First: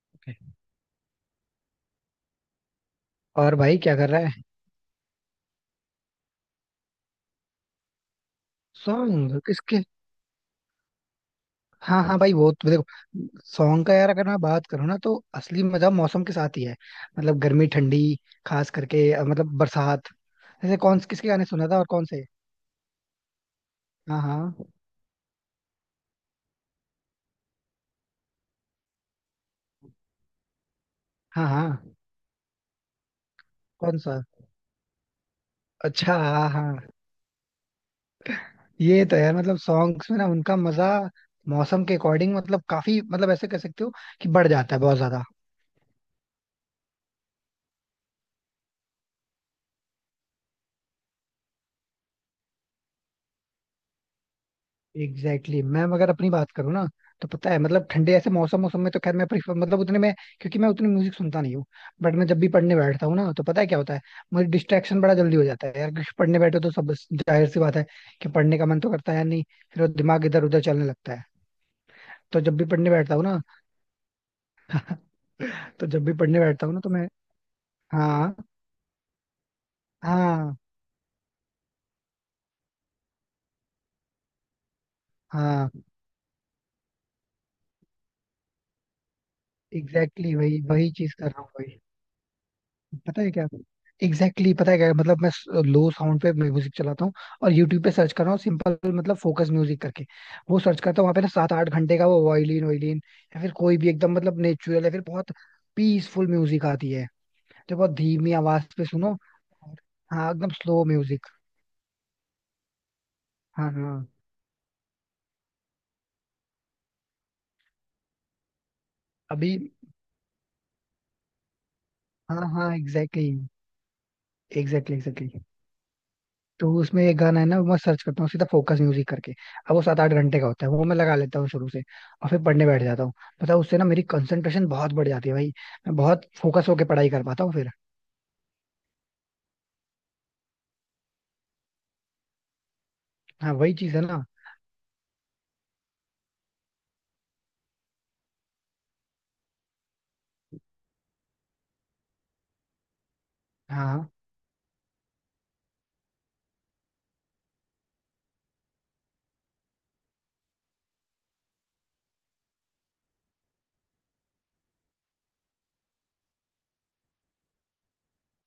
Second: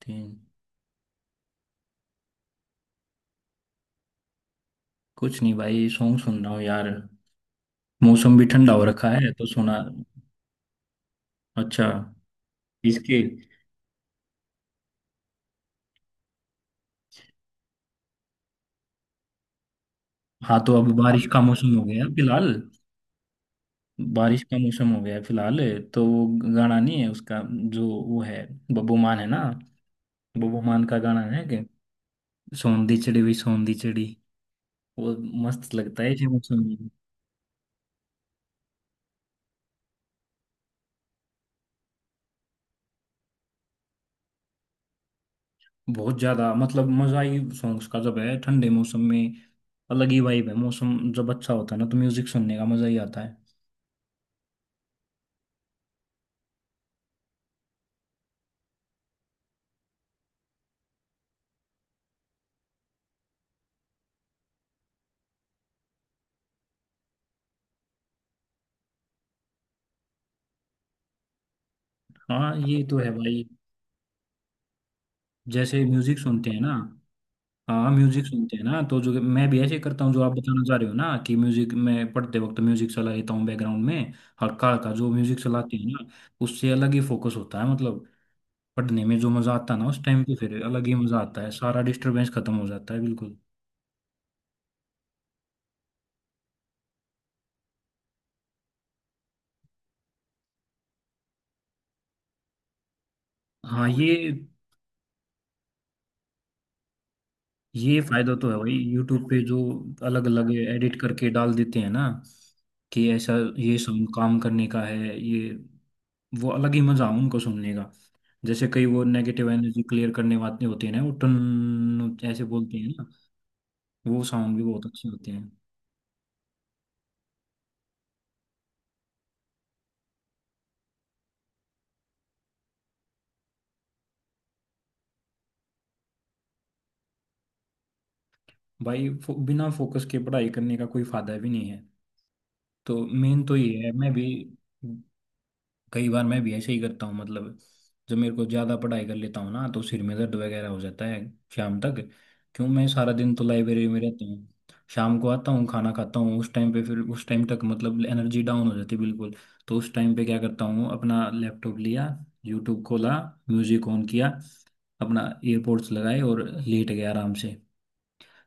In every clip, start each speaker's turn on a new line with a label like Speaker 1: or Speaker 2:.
Speaker 1: तीन।
Speaker 2: और भाई क्या कर रहा है.
Speaker 1: कुछ नहीं भाई, सॉन्ग सुन रहा हूँ यार। मौसम भी ठंडा हो रखा है
Speaker 2: सॉन्ग
Speaker 1: तो सुना।
Speaker 2: किसके.
Speaker 1: अच्छा।
Speaker 2: हाँ हाँ भाई वो तो देखो.
Speaker 1: इसके।
Speaker 2: सॉन्ग का यार अगर मैं बात करूँ ना तो असली मजा मौसम के साथ ही है. मतलब गर्मी ठंडी, खास करके मतलब बरसात.
Speaker 1: हाँ, तो
Speaker 2: जैसे
Speaker 1: अब
Speaker 2: कौन
Speaker 1: बारिश
Speaker 2: किसके
Speaker 1: का
Speaker 2: गाने सुना
Speaker 1: मौसम
Speaker 2: था
Speaker 1: हो
Speaker 2: और
Speaker 1: गया
Speaker 2: कौन
Speaker 1: है
Speaker 2: से.
Speaker 1: फिलहाल।
Speaker 2: हाँ
Speaker 1: बारिश
Speaker 2: हाँ.
Speaker 1: का मौसम हो गया है फिलहाल। तो वो गाना नहीं है उसका? जो वो है, बब्बू मान है ना, बब्बू मान का गाना है
Speaker 2: हाँ
Speaker 1: कि
Speaker 2: हाँ.
Speaker 1: सौंधी चिड़ी हुई सौंधी
Speaker 2: कौन
Speaker 1: चिड़ी,
Speaker 2: सा.
Speaker 1: वो मस्त लगता है
Speaker 2: अच्छा
Speaker 1: ये
Speaker 2: हाँ
Speaker 1: मौसम
Speaker 2: हाँ.
Speaker 1: में।
Speaker 2: ये तो यार मतलब सॉन्ग्स में ना उनका मजा मौसम के अकॉर्डिंग, मतलब काफी, मतलब ऐसे कह सकते हो कि बढ़ जाता है बहुत ज्यादा.
Speaker 1: बहुत ज्यादा मतलब मजा ही सॉन्ग्स का जब है ठंडे मौसम में। अलग ही वाइब है, मौसम जब अच्छा होता है ना तो म्यूजिक सुनने का मजा ही आता है।
Speaker 2: Exactly exactly. मैं अगर अपनी बात करूँ ना तो पता है मतलब ठंडे ऐसे मौसम मौसम में तो खैर मैं प्रीफर मतलब उतने में, क्योंकि मैं उतनी म्यूजिक सुनता नहीं हूँ. बट मैं जब भी पढ़ने बैठता हूँ ना तो पता है क्या होता है. मुझे डिस्ट्रैक्शन बड़ा जल्दी हो जाता है यार, क्योंकि पढ़ने बैठो तो सब जाहिर सी बात है कि पढ़ने का मन तो करता है नहीं. फिर वो दिमाग इधर उधर चलने लगता है. तो
Speaker 1: हाँ,
Speaker 2: जब भी
Speaker 1: ये
Speaker 2: पढ़ने
Speaker 1: तो है
Speaker 2: बैठता हूँ ना,
Speaker 1: भाई। जैसे म्यूजिक सुनते हैं ना,
Speaker 2: तो मैं.
Speaker 1: हाँ म्यूजिक
Speaker 2: हाँ.
Speaker 1: सुनते हैं ना तो जो मैं भी ऐसे करता हूँ, जो आप
Speaker 2: हाँ.
Speaker 1: बताना चाह रहे हो ना, कि म्यूजिक, मैं पढ़ते वक्त म्यूजिक चला लेता हूँ बैकग्राउंड में। हल्का हल्का जो म्यूजिक
Speaker 2: हाँ.
Speaker 1: चलाते हैं ना, उससे अलग ही फोकस होता है मतलब। पढ़ने में जो मजा आता है ना उस टाइम
Speaker 2: एग्जैक्टली exactly
Speaker 1: पे,
Speaker 2: वही
Speaker 1: फिर अलग
Speaker 2: वही
Speaker 1: ही
Speaker 2: चीज
Speaker 1: मजा
Speaker 2: कर रहा
Speaker 1: आता
Speaker 2: हूँ
Speaker 1: है,
Speaker 2: भाई.
Speaker 1: सारा डिस्टरबेंस खत्म हो जाता है
Speaker 2: पता है
Speaker 1: बिल्कुल।
Speaker 2: क्या. एग्जैक्टली exactly, पता है क्या, मतलब मैं लो साउंड पे म्यूजिक चलाता हूँ और यूट्यूब पे सर्च कर रहा हूँ सिंपल, मतलब फोकस म्यूजिक करके. वो सर्च करता हूँ वहां पे ना सात आठ घंटे का, वो वायलिन वायलिन या फिर कोई
Speaker 1: हाँ
Speaker 2: भी एकदम
Speaker 1: ये
Speaker 2: मतलब नेचुरल या फिर बहुत पीसफुल म्यूजिक आती है, जो बहुत
Speaker 1: ये
Speaker 2: धीमी
Speaker 1: फायदा तो है
Speaker 2: आवाज
Speaker 1: भाई
Speaker 2: पे सुनो.
Speaker 1: यूट्यूब पे, जो
Speaker 2: और-
Speaker 1: अलग
Speaker 2: हाँ एकदम
Speaker 1: अलग
Speaker 2: स्लो
Speaker 1: एडिट
Speaker 2: म्यूजिक.
Speaker 1: करके डाल देते हैं ना कि ऐसा
Speaker 2: हाँ
Speaker 1: ये
Speaker 2: हाँ.
Speaker 1: सॉन्ग काम करने का है, ये वो अलग ही मजा उनको सुनने का। जैसे कई वो
Speaker 2: अभी.
Speaker 1: नेगेटिव एनर्जी क्लियर करने वाले होते हैं ना, वो टन ऐसे
Speaker 2: हाँ हाँ
Speaker 1: बोलते हैं ना,
Speaker 2: एग्जैक्टली
Speaker 1: वो साउंड भी बहुत
Speaker 2: एग्जैक्टली
Speaker 1: अच्छे होते
Speaker 2: एग्जैक्टली.
Speaker 1: हैं।
Speaker 2: तो उसमें एक गाना है ना, वो मैं सर्च करता हूँ सीधा फोकस म्यूजिक करके. अब वो सात आठ घंटे का होता है, वो मैं लगा लेता हूँ शुरू से और फिर पढ़ने बैठ जाता हूँ. पता है उससे ना मेरी कंसंट्रेशन बहुत बढ़ जाती है भाई. मैं बहुत फोकस होके पढ़ाई कर पाता हूँ फिर.
Speaker 1: बिना फोकस के पढ़ाई करने का कोई फायदा भी नहीं है। तो मेन
Speaker 2: हाँ
Speaker 1: तो ये
Speaker 2: वही
Speaker 1: है,
Speaker 2: चीज है
Speaker 1: मैं भी
Speaker 2: ना.
Speaker 1: कई बार मैं भी ऐसे ही करता हूँ मतलब। जब मेरे को ज़्यादा पढ़ाई कर लेता हूँ ना, तो सिर में दर्द वगैरह हो जाता है शाम तक। क्यों, मैं सारा दिन तो लाइब्रेरी में
Speaker 2: हाँ.
Speaker 1: रहता हूँ, शाम को आता हूँ, खाना खाता हूँ, उस टाइम पे फिर उस टाइम तक मतलब एनर्जी डाउन हो जाती है बिल्कुल। तो उस टाइम पे क्या करता हूँ, अपना लैपटॉप लिया, यूट्यूब खोला, म्यूजिक ऑन किया, अपना एयरपोर्ट्स लगाए और लेट गया आराम से।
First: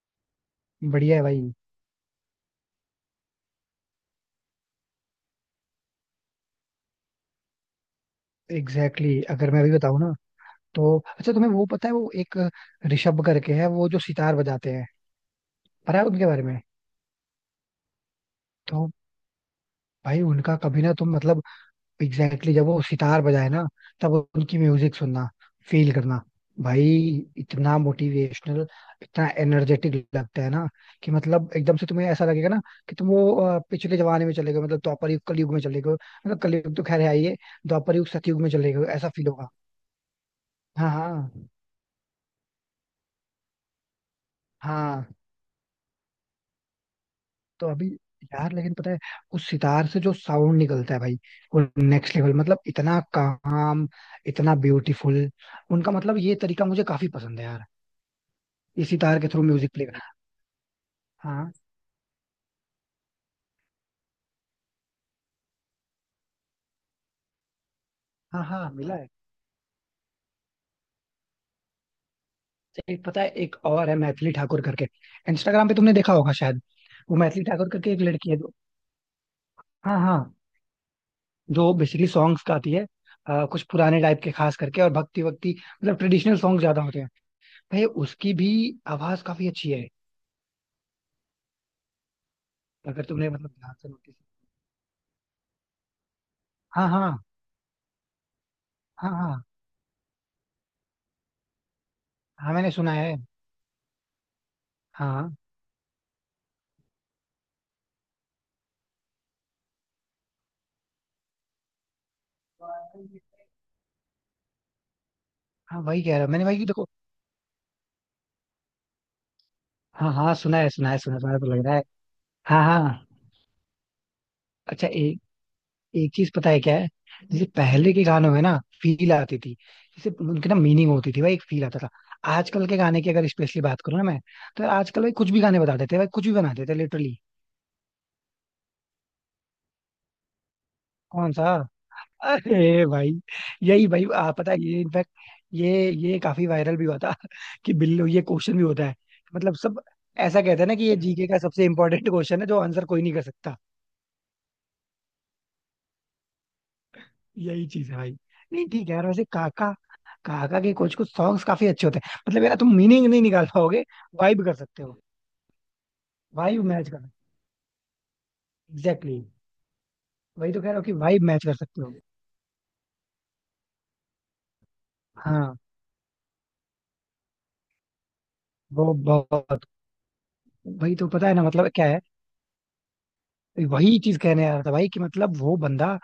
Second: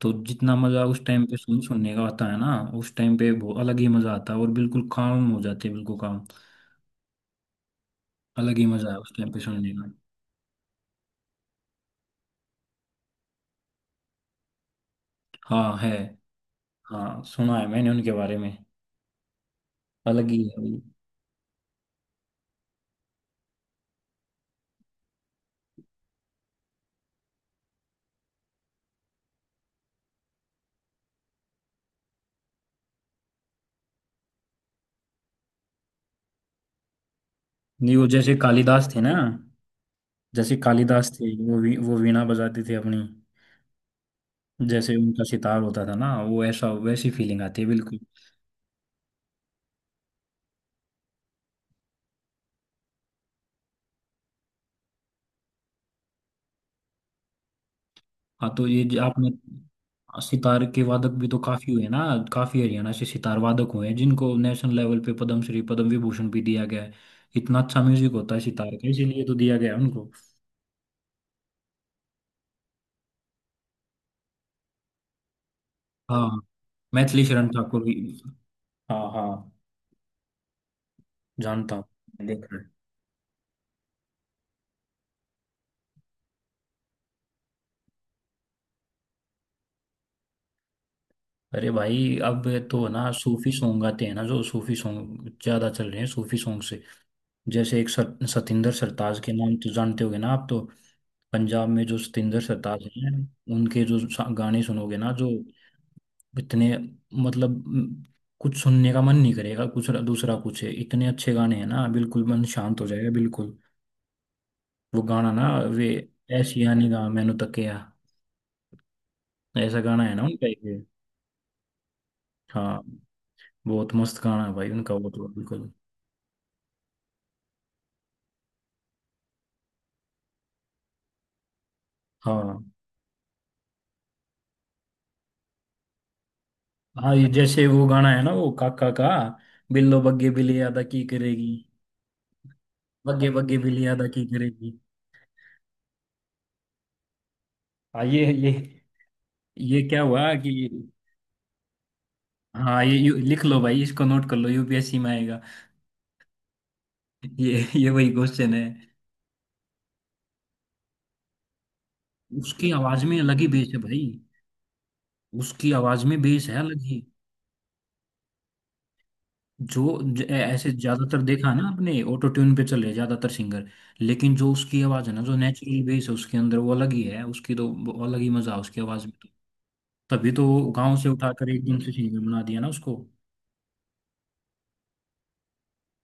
Speaker 1: तो जितना मज़ा उस
Speaker 2: बढ़िया है
Speaker 1: टाइम पे
Speaker 2: भाई.
Speaker 1: सुनने का आता है ना, उस टाइम पे वो अलग ही मज़ा आता है और बिल्कुल काम हो जाते हैं बिल्कुल काम। अलग ही मजा है
Speaker 2: एग्जैक्टली
Speaker 1: उस
Speaker 2: exactly.
Speaker 1: टाइम पे
Speaker 2: अगर मैं
Speaker 1: सुनने
Speaker 2: अभी
Speaker 1: का।
Speaker 2: बताऊँ ना तो अच्छा तुम्हें वो पता है, वो एक ऋषभ करके है वो जो सितार बजाते हैं.
Speaker 1: हाँ, है।
Speaker 2: पता है उनके बारे में.
Speaker 1: हाँ, सुना है मैंने उनके बारे में।
Speaker 2: तो भाई
Speaker 1: अलग ही है
Speaker 2: उनका
Speaker 1: वो।
Speaker 2: कभी ना तुम मतलब. एग्जैक्टली exactly, जब वो सितार बजाए ना तब उनकी म्यूजिक सुनना, फील करना भाई. इतना मोटिवेशनल, इतना एनर्जेटिक लगता है ना कि मतलब एकदम से तुम्हें ऐसा लगेगा ना कि तुम वो पिछले जमाने में चले गए, मतलब द्वापर युग कलयुग में चले गए, मतलब कलयुग तो खैर है ही है. द्वापर
Speaker 1: नहीं, वो
Speaker 2: युग
Speaker 1: जैसे
Speaker 2: सतयुग में चले गए
Speaker 1: कालिदास थे
Speaker 2: ऐसा
Speaker 1: ना,
Speaker 2: फील होगा.
Speaker 1: जैसे
Speaker 2: हाँ.
Speaker 1: कालिदास थे,
Speaker 2: हाँ.
Speaker 1: वो वीणा बजाते थे अपनी, जैसे
Speaker 2: हाँ
Speaker 1: उनका सितार होता था ना वो, ऐसा वैसी फीलिंग आती है
Speaker 2: तो अभी
Speaker 1: बिल्कुल।
Speaker 2: यार लेकिन पता है, उस सितार से जो साउंड निकलता है भाई, वो नेक्स्ट लेवल, मतलब इतना काम, इतना ब्यूटीफुल. उनका मतलब ये तरीका मुझे काफी पसंद है यार,
Speaker 1: हाँ, तो ये
Speaker 2: इसी
Speaker 1: जो
Speaker 2: तार के
Speaker 1: आपने
Speaker 2: थ्रू म्यूजिक प्ले कर.
Speaker 1: सितार के वादक भी तो
Speaker 2: हाँ.
Speaker 1: काफी हुए ना। काफी हरियाणा से सितार वादक हुए हैं, जिनको नेशनल लेवल पे पद्मश्री पद्म विभूषण भी दिया गया है। इतना अच्छा म्यूजिक होता है
Speaker 2: हाँ हाँ
Speaker 1: सितार का,
Speaker 2: मिला है.
Speaker 1: इसीलिए तो दिया गया है उनको।
Speaker 2: एक पता है, एक और है मैथिली ठाकुर करके, इंस्टाग्राम पे तुमने देखा
Speaker 1: हाँ,
Speaker 2: होगा शायद. वो
Speaker 1: मैथिली
Speaker 2: मैथिली
Speaker 1: शरण
Speaker 2: ठाकुर
Speaker 1: ठाकुर
Speaker 2: करके
Speaker 1: भी।
Speaker 2: एक लड़की है जो,
Speaker 1: हाँ हाँ,
Speaker 2: हाँ हाँ, जो
Speaker 1: जानता
Speaker 2: बेसिकली
Speaker 1: हूँ,
Speaker 2: सॉन्ग्स
Speaker 1: देखा है।
Speaker 2: गाती है. कुछ पुराने टाइप के खास करके, और भक्ति वक्ति मतलब ट्रेडिशनल सॉन्ग ज्यादा होते हैं. भाई उसकी भी आवाज काफी अच्छी है.
Speaker 1: अरे भाई, अब तो
Speaker 2: अगर
Speaker 1: ना
Speaker 2: तुमने
Speaker 1: सूफी
Speaker 2: मतलब ध्यान
Speaker 1: सॉन्ग
Speaker 2: से
Speaker 1: आते हैं
Speaker 2: नोटिस.
Speaker 1: ना, जो सूफी सॉन्ग ज्यादा चल रहे हैं सूफी सॉन्ग से।
Speaker 2: हाँ हाँ.
Speaker 1: जैसे सतिंदर
Speaker 2: हाँ
Speaker 1: सरताज के
Speaker 2: हाँ.
Speaker 1: नाम तो जानते होगे ना आप तो। पंजाब में जो सतिंदर
Speaker 2: हाँ मैंने
Speaker 1: सरताज
Speaker 2: सुना
Speaker 1: हैं,
Speaker 2: है.
Speaker 1: उनके जो सा- गाने सुनोगे ना, जो
Speaker 2: हाँ.
Speaker 1: इतने, मतलब म, कुछ सुनने का मन नहीं करेगा, कुछ दूसरा कुछ है। इतने अच्छे गाने हैं ना, बिल्कुल मन शांत हो जाएगा बिल्कुल। वो गाना ना,
Speaker 2: हाँ
Speaker 1: वे
Speaker 2: वही कह रहा मैंने
Speaker 1: ऐसी
Speaker 2: भाई देखो.
Speaker 1: यानी गा मैनू तकिया, ऐसा गाना
Speaker 2: हाँ
Speaker 1: है ना
Speaker 2: हाँ
Speaker 1: उनका
Speaker 2: सुना
Speaker 1: एक
Speaker 2: है
Speaker 1: ये।
Speaker 2: सुना है, सुना सुना तो लग रहा है. हाँ
Speaker 1: हाँ,
Speaker 2: हाँ.
Speaker 1: बहुत मस्त गाना है भाई
Speaker 2: अच्छा
Speaker 1: उनका वो तो बिल्कुल।
Speaker 2: एक चीज पता है क्या है, जैसे पहले के गानों में ना फील आती थी, जैसे उनके ना मीनिंग होती थी भाई, एक फील आता था.
Speaker 1: हाँ
Speaker 2: आजकल के गाने की अगर स्पेशली बात करूँ ना मैं, तो आजकल भाई कुछ भी गाने बता देते हैं भाई, कुछ भी बना देते हैं
Speaker 1: हाँ,
Speaker 2: लिटरली.
Speaker 1: ये जैसे वो गाना है ना वो काका का, बिल्लो बग्गे बिल्ली अदा की
Speaker 2: कौन सा.
Speaker 1: करेगी,
Speaker 2: अरे भाई.
Speaker 1: बग्गे बग्गे बिल्ली
Speaker 2: यही भाई,
Speaker 1: अदा की
Speaker 2: पता है
Speaker 1: करेगी।
Speaker 2: ये इनफैक्ट ये काफी वायरल भी हुआ था कि
Speaker 1: हाँ
Speaker 2: बिल्लो
Speaker 1: ये
Speaker 2: ये
Speaker 1: ये
Speaker 2: क्वेश्चन भी होता है. मतलब
Speaker 1: ये
Speaker 2: सब
Speaker 1: क्या हुआ
Speaker 2: ऐसा
Speaker 1: कि।
Speaker 2: कहते हैं ना कि ये जीके का सबसे इम्पोर्टेंट क्वेश्चन है जो
Speaker 1: हाँ
Speaker 2: आंसर
Speaker 1: ये
Speaker 2: कोई नहीं
Speaker 1: यू,
Speaker 2: कर
Speaker 1: लिख
Speaker 2: सकता.
Speaker 1: लो भाई इसको, नोट कर लो, यूपीएससी में आएगा। ये
Speaker 2: यही
Speaker 1: ये
Speaker 2: चीज है
Speaker 1: वही
Speaker 2: भाई.
Speaker 1: क्वेश्चन है।
Speaker 2: नहीं ठीक है यार, वैसे काका, काका के कुछ कुछ सॉन्ग्स काफी अच्छे होते हैं. मतलब यार
Speaker 1: उसकी
Speaker 2: तुम
Speaker 1: आवाज
Speaker 2: मीनिंग
Speaker 1: में
Speaker 2: नहीं
Speaker 1: अलग
Speaker 2: निकाल
Speaker 1: ही बेस है
Speaker 2: पाओगे,
Speaker 1: भाई।
Speaker 2: वाइब कर सकते हो,
Speaker 1: उसकी आवाज में बेस है
Speaker 2: वाइब
Speaker 1: अलग
Speaker 2: मैच कर
Speaker 1: ही।
Speaker 2: सकते हो. Exactly exactly. वही तो कह
Speaker 1: ऐसे
Speaker 2: रहा हूँ कि
Speaker 1: ज्यादातर
Speaker 2: वाइब मैच
Speaker 1: देखा है
Speaker 2: कर
Speaker 1: ना
Speaker 2: सकते हो.
Speaker 1: आपने, ऑटो ट्यून पे चले ज्यादातर सिंगर। लेकिन जो उसकी आवाज है ना, जो
Speaker 2: हाँ
Speaker 1: नेचुरल बेस है उसके अंदर, वो अलग ही है उसकी, तो वो अलग ही मजा है उसकी
Speaker 2: वो
Speaker 1: आवाज में तो।
Speaker 2: बहुत.
Speaker 1: तभी तो वो
Speaker 2: वही
Speaker 1: गांव से
Speaker 2: तो पता है ना,
Speaker 1: उठाकर
Speaker 2: मतलब
Speaker 1: एकदम
Speaker 2: क्या
Speaker 1: से
Speaker 2: है.
Speaker 1: सिंगर बना दिया ना उसको।
Speaker 2: वही चीज कहने आ रहा था भाई कि मतलब वो बंदा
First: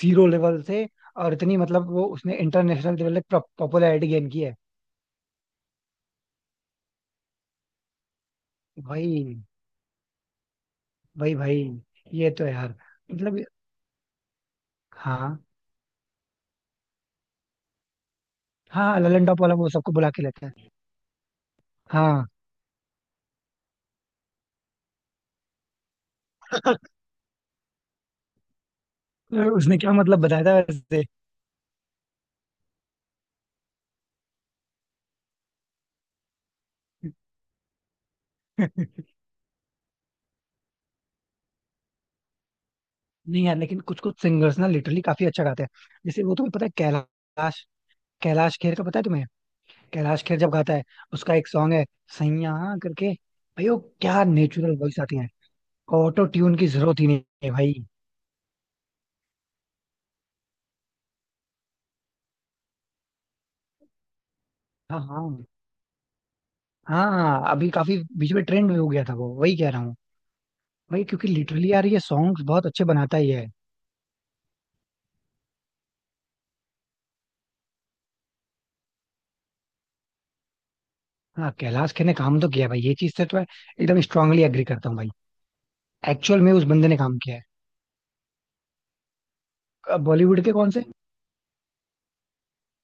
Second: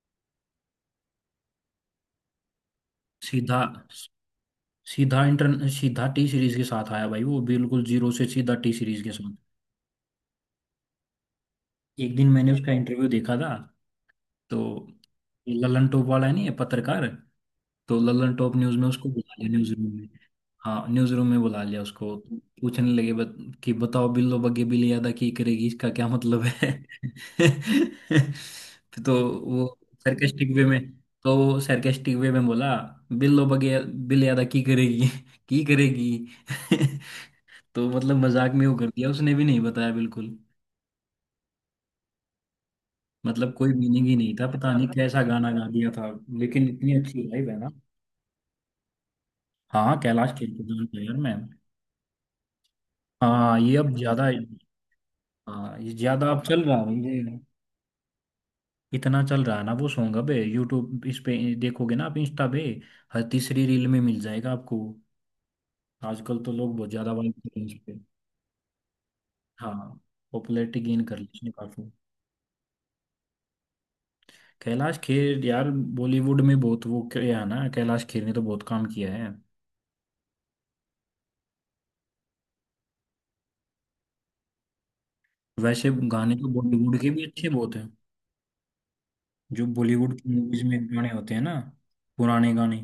Speaker 2: जीरो लेवल से, और इतनी मतलब वो उसने इंटरनेशनल लेवल तक
Speaker 1: सीधा
Speaker 2: पॉपुलैरिटी गेन की है.
Speaker 1: सीधा इंटर सीधा टी सीरीज के साथ आया भाई वो, बिल्कुल जीरो से सीधा टी सीरीज के
Speaker 2: भाई.
Speaker 1: साथ।
Speaker 2: भाई भाई.
Speaker 1: एक दिन
Speaker 2: ये तो
Speaker 1: मैंने उसका
Speaker 2: यार
Speaker 1: इंटरव्यू देखा
Speaker 2: मतलब.
Speaker 1: था। तो
Speaker 2: हाँ.
Speaker 1: ललन टॉप वाला है नहीं ये पत्रकार, तो ललन टॉप न्यूज में
Speaker 2: हाँ
Speaker 1: उसको
Speaker 2: ललन
Speaker 1: बुला
Speaker 2: टॉप
Speaker 1: लिया
Speaker 2: वाला वो
Speaker 1: न्यूज रूम
Speaker 2: सबको
Speaker 1: में।
Speaker 2: बुला के लेता है.
Speaker 1: हाँ, न्यूज रूम में बुला लिया उसको।
Speaker 2: हाँ.
Speaker 1: पूछने लगे बत, कि बताओ बिल्लो बग्गे बिल्ली अदा की करेगी, इसका क्या मतलब है? तो वो
Speaker 2: उसने क्या मतलब बताया
Speaker 1: सरकेस्टिक
Speaker 2: था
Speaker 1: वे में,
Speaker 2: वैसे.
Speaker 1: तो वो सरकेस्टिक वे में बोला, बिल्लो बग्गे बिल्ली अदा की करेगी की करेगी। तो मतलब मजाक में वो कर दिया उसने, भी नहीं बताया बिल्कुल।
Speaker 2: नहीं
Speaker 1: मतलब
Speaker 2: यार,
Speaker 1: कोई
Speaker 2: लेकिन कुछ
Speaker 1: मीनिंग ही
Speaker 2: कुछ
Speaker 1: नहीं था,
Speaker 2: सिंगर्स ना
Speaker 1: पता नहीं
Speaker 2: लिटरली
Speaker 1: कैसा
Speaker 2: काफी अच्छा
Speaker 1: गाना
Speaker 2: गाते
Speaker 1: गा
Speaker 2: हैं.
Speaker 1: दिया था।
Speaker 2: जैसे वो तुम्हें पता
Speaker 1: लेकिन
Speaker 2: है
Speaker 1: इतनी अच्छी लाइव है
Speaker 2: कैलाश,
Speaker 1: ना।
Speaker 2: कैलाश खेर का पता है तुम्हें.
Speaker 1: हाँ,
Speaker 2: कैलाश
Speaker 1: कैलाश
Speaker 2: खेर
Speaker 1: खेर
Speaker 2: जब
Speaker 1: के
Speaker 2: गाता है,
Speaker 1: गाने का यार मैं।
Speaker 2: उसका एक सॉन्ग है सैया करके,
Speaker 1: हाँ,
Speaker 2: भाई
Speaker 1: ये
Speaker 2: वो
Speaker 1: अब
Speaker 2: क्या
Speaker 1: ज्यादा,
Speaker 2: नेचुरल वॉइस आती है.
Speaker 1: हाँ ये
Speaker 2: ऑटो
Speaker 1: ज्यादा अब
Speaker 2: ट्यून
Speaker 1: चल
Speaker 2: की
Speaker 1: रहा है
Speaker 2: जरूरत ही नहीं
Speaker 1: ये।
Speaker 2: है भाई.
Speaker 1: इतना चल रहा है ना वो सॉन्ग, अब यूट्यूब इस पे देखोगे ना आप, इंस्टा पे हर तीसरी रील में मिल जाएगा आपको।
Speaker 2: हाँ. हाँ.
Speaker 1: आजकल तो लोग बहुत ज्यादा वाइब कर
Speaker 2: हाँ
Speaker 1: रहे हैं
Speaker 2: अभी
Speaker 1: इस
Speaker 2: काफी
Speaker 1: पे।
Speaker 2: बीच में ट्रेंड में हो गया था वो, वही कह रहा हूँ
Speaker 1: हाँ, पॉपुलैरिटी
Speaker 2: भाई,
Speaker 1: गेन कर
Speaker 2: क्योंकि
Speaker 1: ली इसने
Speaker 2: लिटरली यार
Speaker 1: काफी।
Speaker 2: ये सॉन्ग्स बहुत अच्छे बनाता ही है.
Speaker 1: कैलाश खेर यार, बॉलीवुड में बहुत वो किया है ना कैलाश खेर ने तो, बहुत काम किया है।
Speaker 2: हाँ कैलाश खेर ने काम तो किया भाई, ये चीज से तो मैं एकदम स्ट्रांगली एग्री करता हूँ भाई.
Speaker 1: वैसे गाने
Speaker 2: एक्चुअल
Speaker 1: तो
Speaker 2: में उस बंदे ने
Speaker 1: बॉलीवुड के
Speaker 2: काम
Speaker 1: भी
Speaker 2: किया
Speaker 1: अच्छे बहुत हैं, जो
Speaker 2: है.
Speaker 1: बॉलीवुड की
Speaker 2: बॉलीवुड के
Speaker 1: मूवीज
Speaker 2: कौन
Speaker 1: में
Speaker 2: से.
Speaker 1: गाने होते हैं ना, पुराने गाने,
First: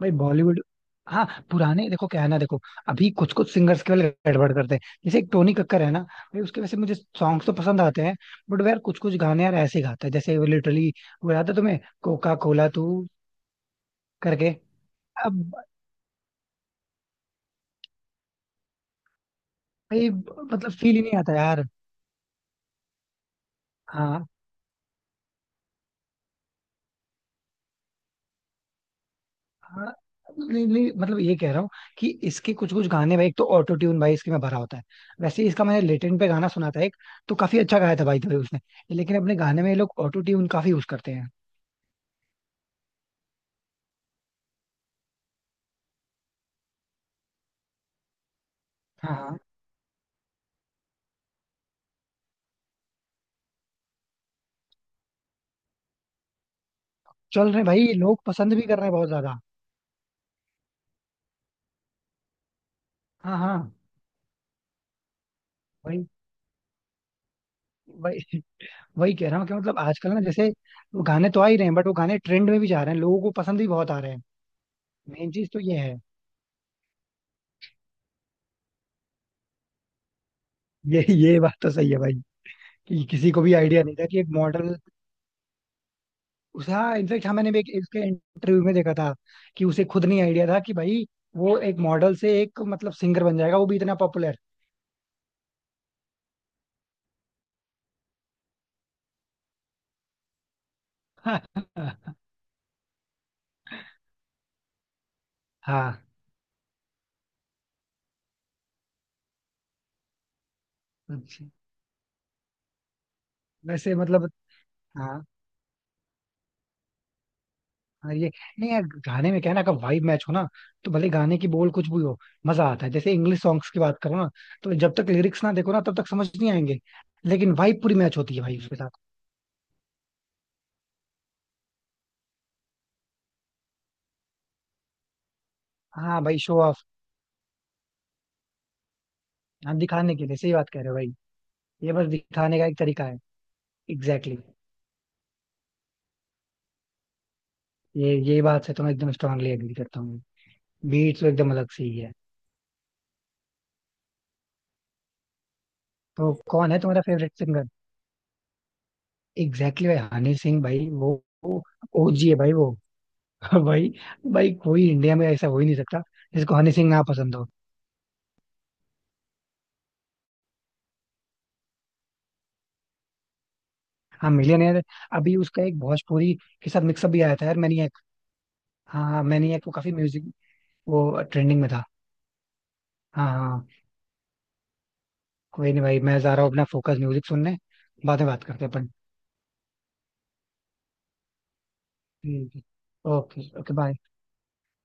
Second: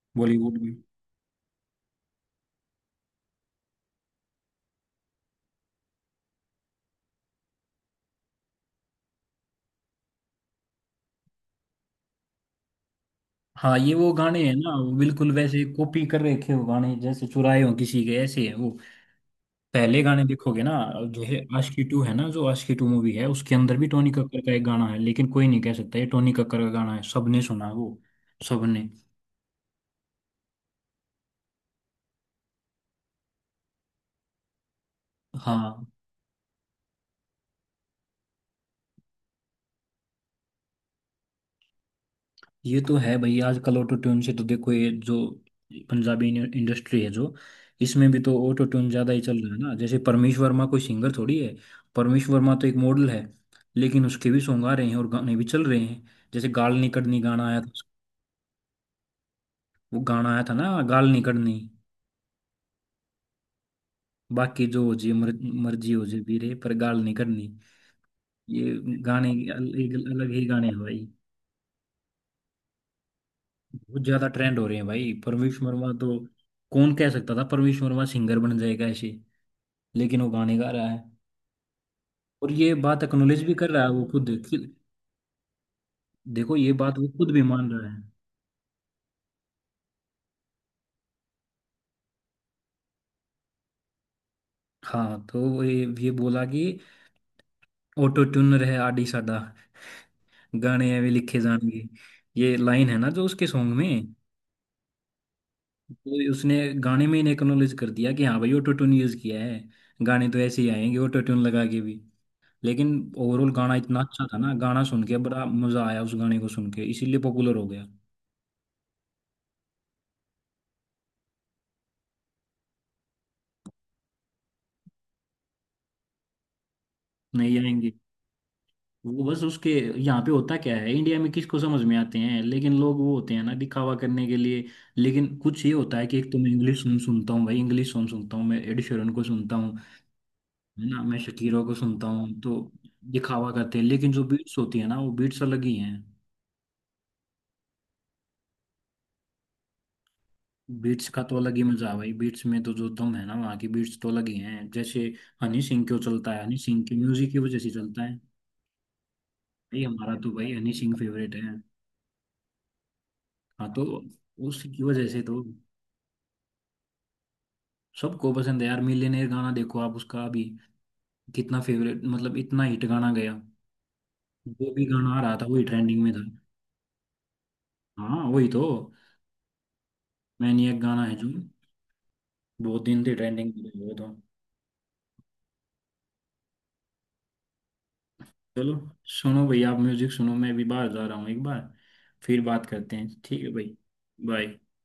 Speaker 2: भाई
Speaker 1: बॉलीवुड
Speaker 2: बॉलीवुड.
Speaker 1: में।
Speaker 2: हाँ पुराने देखो क्या है ना, देखो अभी कुछ कुछ सिंगर्स केवल गड़बड़ करते हैं. जैसे एक टोनी कक्कर है ना भाई, उसके वैसे मुझे सॉन्ग्स तो पसंद आते हैं, बट यार कुछ कुछ गाने यार ऐसे ही गाता है जैसे वो लिटरली. वो याद है तुम्हें कोका कोला तू
Speaker 1: हाँ, ये वो गाने
Speaker 2: करके.
Speaker 1: हैं ना वो, बिल्कुल
Speaker 2: अब
Speaker 1: वैसे कॉपी कर रखे हो गाने, जैसे चुराए हो किसी के, ऐसे है वो। पहले
Speaker 2: भाई
Speaker 1: गाने देखोगे
Speaker 2: मतलब
Speaker 1: ना,
Speaker 2: फील ही नहीं
Speaker 1: जो
Speaker 2: आता
Speaker 1: है
Speaker 2: यार.
Speaker 1: आशिकी टू है ना, जो आशिकी टू मूवी है उसके अंदर भी टोनी
Speaker 2: हाँ.
Speaker 1: कक्कर का एक गाना है, लेकिन कोई नहीं कह सकता ये टोनी कक्कर का गाना है। सबने सुना है वो, सबने।
Speaker 2: हाँ. नहीं, नहीं, मतलब ये कह रहा हूँ कि इसके कुछ कुछ गाने भाई, एक तो ऑटो ट्यून भाई इसके में भरा होता है. वैसे ही इसका मैंने
Speaker 1: हाँ
Speaker 2: लेटेंट पे गाना सुना था एक, तो काफी अच्छा गाया था भाई तो उसने, लेकिन अपने गाने में ये लोग ऑटो ट्यून काफी यूज करते हैं.
Speaker 1: ये तो है भाई, आजकल ऑटो ट्यून से तो देखो, ये जो पंजाबी इंडस्ट्री है जो, इसमें भी तो ऑटो ट्यून ज्यादा
Speaker 2: हाँ.
Speaker 1: ही चल
Speaker 2: हाँ.
Speaker 1: रहा है ना। जैसे परमेश वर्मा, कोई सिंगर थोड़ी है, परमेश वर्मा तो एक मॉडल है। लेकिन उसके भी सॉन्ग आ रहे हैं और गाने भी चल रहे हैं। जैसे गाल निकड़नी
Speaker 2: चल
Speaker 1: गाना
Speaker 2: रहे
Speaker 1: आया
Speaker 2: हैं
Speaker 1: था,
Speaker 2: भाई, लोग पसंद भी कर रहे हैं बहुत ज्यादा.
Speaker 1: वो गाना आया था ना गाल निकड़नी,
Speaker 2: हाँ. हाँ.
Speaker 1: बाकी जो हो जी मर्जी हो
Speaker 2: वही
Speaker 1: जी वीरे पर गाल नहीं करनी।
Speaker 2: वही
Speaker 1: ये
Speaker 2: वही
Speaker 1: गाने,
Speaker 2: कह रहा हूँ कि
Speaker 1: अल-
Speaker 2: मतलब
Speaker 1: एक
Speaker 2: आजकल ना
Speaker 1: अलग ही
Speaker 2: जैसे
Speaker 1: गाने हैं भाई।
Speaker 2: वो गाने तो आ ही रहे हैं, बट वो गाने ट्रेंड में भी जा रहे हैं, लोगों को पसंद भी बहुत आ
Speaker 1: बहुत
Speaker 2: रहे हैं.
Speaker 1: ज्यादा ट्रेंड हो रहे हैं भाई
Speaker 2: मेन चीज तो
Speaker 1: परवेश
Speaker 2: ये
Speaker 1: वर्मा
Speaker 2: है.
Speaker 1: तो। कौन कह सकता था परवेश वर्मा सिंगर बन जाएगा ऐसे, लेकिन वो गाने गा रहा है।
Speaker 2: ये बात तो सही है भाई,
Speaker 1: और ये बात
Speaker 2: कि किसी को
Speaker 1: एक्नोलेज
Speaker 2: भी
Speaker 1: भी कर रहा
Speaker 2: आइडिया
Speaker 1: है
Speaker 2: नहीं
Speaker 1: वो
Speaker 2: था कि एक
Speaker 1: खुद कि,
Speaker 2: मॉडल.
Speaker 1: देखो ये
Speaker 2: उसे हाँ
Speaker 1: बात वो
Speaker 2: इनफेक्ट,
Speaker 1: खुद
Speaker 2: हाँ
Speaker 1: भी
Speaker 2: मैंने भी
Speaker 1: मान रहा है।
Speaker 2: इसके इंटरव्यू में देखा था कि उसे खुद नहीं आइडिया था कि भाई वो एक मॉडल से एक मतलब सिंगर बन जाएगा, वो भी इतना पॉपुलर.
Speaker 1: हाँ, तो वो ये बोला कि ऑटो ट्यूनर है आडी साडा, गाने ऐवे लिखे जाएंगे। ये लाइन है ना जो उसके सॉन्ग में।
Speaker 2: हाँ.
Speaker 1: तो उसने गाने में ही एक्नॉलेज कर दिया कि हाँ भाई ऑटो ट्यून यूज किया है, गाने तो ऐसे ही आएंगे ऑटो ट्यून
Speaker 2: अच्छा.
Speaker 1: लगा के भी। लेकिन ओवरऑल गाना
Speaker 2: वैसे
Speaker 1: इतना अच्छा
Speaker 2: मतलब.
Speaker 1: था ना, गाना सुन के
Speaker 2: हाँ.
Speaker 1: बड़ा मजा आया उस गाने को सुन के, इसीलिए पॉपुलर हो गया।
Speaker 2: हाँ. ये. नहीं यार गाने में क्या है ना, अगर वाइब मैच हो ना तो भले गाने की बोल कुछ भी हो, मजा आता है. जैसे इंग्लिश सॉन्ग्स की बात करो ना, तो जब तक लिरिक्स ना देखो ना तब तक समझ नहीं आएंगे, लेकिन
Speaker 1: नहीं
Speaker 2: वाइब
Speaker 1: आएंगे,
Speaker 2: पूरी मैच होती है भाई उसके साथ.
Speaker 1: वो बस उसके, यहाँ पे होता क्या है इंडिया में, किसको समझ में आते हैं? लेकिन लोग वो होते हैं ना दिखावा करने के लिए। लेकिन कुछ ये होता है कि
Speaker 2: हाँ
Speaker 1: एक तो
Speaker 2: भाई
Speaker 1: मैं
Speaker 2: शो
Speaker 1: इंग्लिश
Speaker 2: ऑफ.
Speaker 1: सॉन्ग सुनता हूँ भाई, इंग्लिश सॉन्ग सुनता हूँ, मैं एड शेरन को सुनता
Speaker 2: हाँ
Speaker 1: हूँ,
Speaker 2: दिखाने के लिए, सही बात कह
Speaker 1: है
Speaker 2: रहे हो
Speaker 1: ना,
Speaker 2: भाई.
Speaker 1: मैं शकीरों को
Speaker 2: ये
Speaker 1: सुनता
Speaker 2: बस
Speaker 1: हूँ, तो
Speaker 2: दिखाने का एक तरीका है.
Speaker 1: दिखावा करते हैं, लेकिन जो
Speaker 2: एग्जैक्टली exactly.
Speaker 1: बीट्स होती है ना, वो बीट्स अलग ही हैं।
Speaker 2: ये बात से तो मैं एकदम स्ट्रांगली एग्री करता हूँ.
Speaker 1: बीट्स
Speaker 2: बीट
Speaker 1: का
Speaker 2: तो
Speaker 1: तो
Speaker 2: एकदम
Speaker 1: अलग ही
Speaker 2: अलग से
Speaker 1: मजा है
Speaker 2: ही
Speaker 1: भाई,
Speaker 2: है.
Speaker 1: बीट्स में तो जो दम है ना, वहाँ की बीट्स तो अलग ही हैं। जैसे हनी सिंह क्यों चलता
Speaker 2: तो
Speaker 1: है, हनी
Speaker 2: कौन है
Speaker 1: सिंह के
Speaker 2: तुम्हारा
Speaker 1: म्यूजिक
Speaker 2: फेवरेट
Speaker 1: की वजह
Speaker 2: सिंगर.
Speaker 1: से चलता है। भाई
Speaker 2: एग्जैक्टली भाई
Speaker 1: हमारा तो
Speaker 2: हनी
Speaker 1: भाई
Speaker 2: सिंह
Speaker 1: हनी
Speaker 2: भाई
Speaker 1: सिंह
Speaker 2: वो
Speaker 1: फेवरेट है।
Speaker 2: ओजी है भाई वो.
Speaker 1: हाँ तो
Speaker 2: भाई. भाई
Speaker 1: उसकी
Speaker 2: कोई
Speaker 1: वजह
Speaker 2: इंडिया
Speaker 1: से
Speaker 2: में
Speaker 1: तो,
Speaker 2: ऐसा हो ही नहीं सकता जिसको हनी सिंह ना पसंद हो.
Speaker 1: सबको पसंद है यार। मिलियनेयर गाना देखो आप उसका अभी, कितना फेवरेट मतलब, इतना हिट गाना गया।
Speaker 2: हाँ
Speaker 1: वो
Speaker 2: मिलियनेयर.
Speaker 1: भी गाना आ
Speaker 2: अभी
Speaker 1: रहा था, वही
Speaker 2: उसका एक
Speaker 1: ट्रेंडिंग में था।
Speaker 2: भोजपुरी के साथ मिक्सअप भी आया था यार, मैनिएक.
Speaker 1: हाँ वही तो,
Speaker 2: हाँ हाँ मैनिएक, वो काफी म्यूजिक,
Speaker 1: मैनिएक गाना
Speaker 2: वो
Speaker 1: है जो,
Speaker 2: ट्रेंडिंग में था.
Speaker 1: बहुत दिन से
Speaker 2: हाँ
Speaker 1: ट्रेंडिंग में
Speaker 2: हाँ.
Speaker 1: था वो तो।
Speaker 2: कोई नहीं भाई, मैं जा रहा हूँ अपना फोकस म्यूजिक सुनने, बाद में बात करते हैं
Speaker 1: चलो,
Speaker 2: अपन.
Speaker 1: सुनो भाई आप म्यूजिक सुनो, मैं अभी बाहर जा रहा हूँ एक बार, फिर
Speaker 2: ठीक है.
Speaker 1: बात करते हैं, ठीक
Speaker 2: ओके
Speaker 1: है
Speaker 2: ओके
Speaker 1: भाई।
Speaker 2: बाय.
Speaker 1: बाय।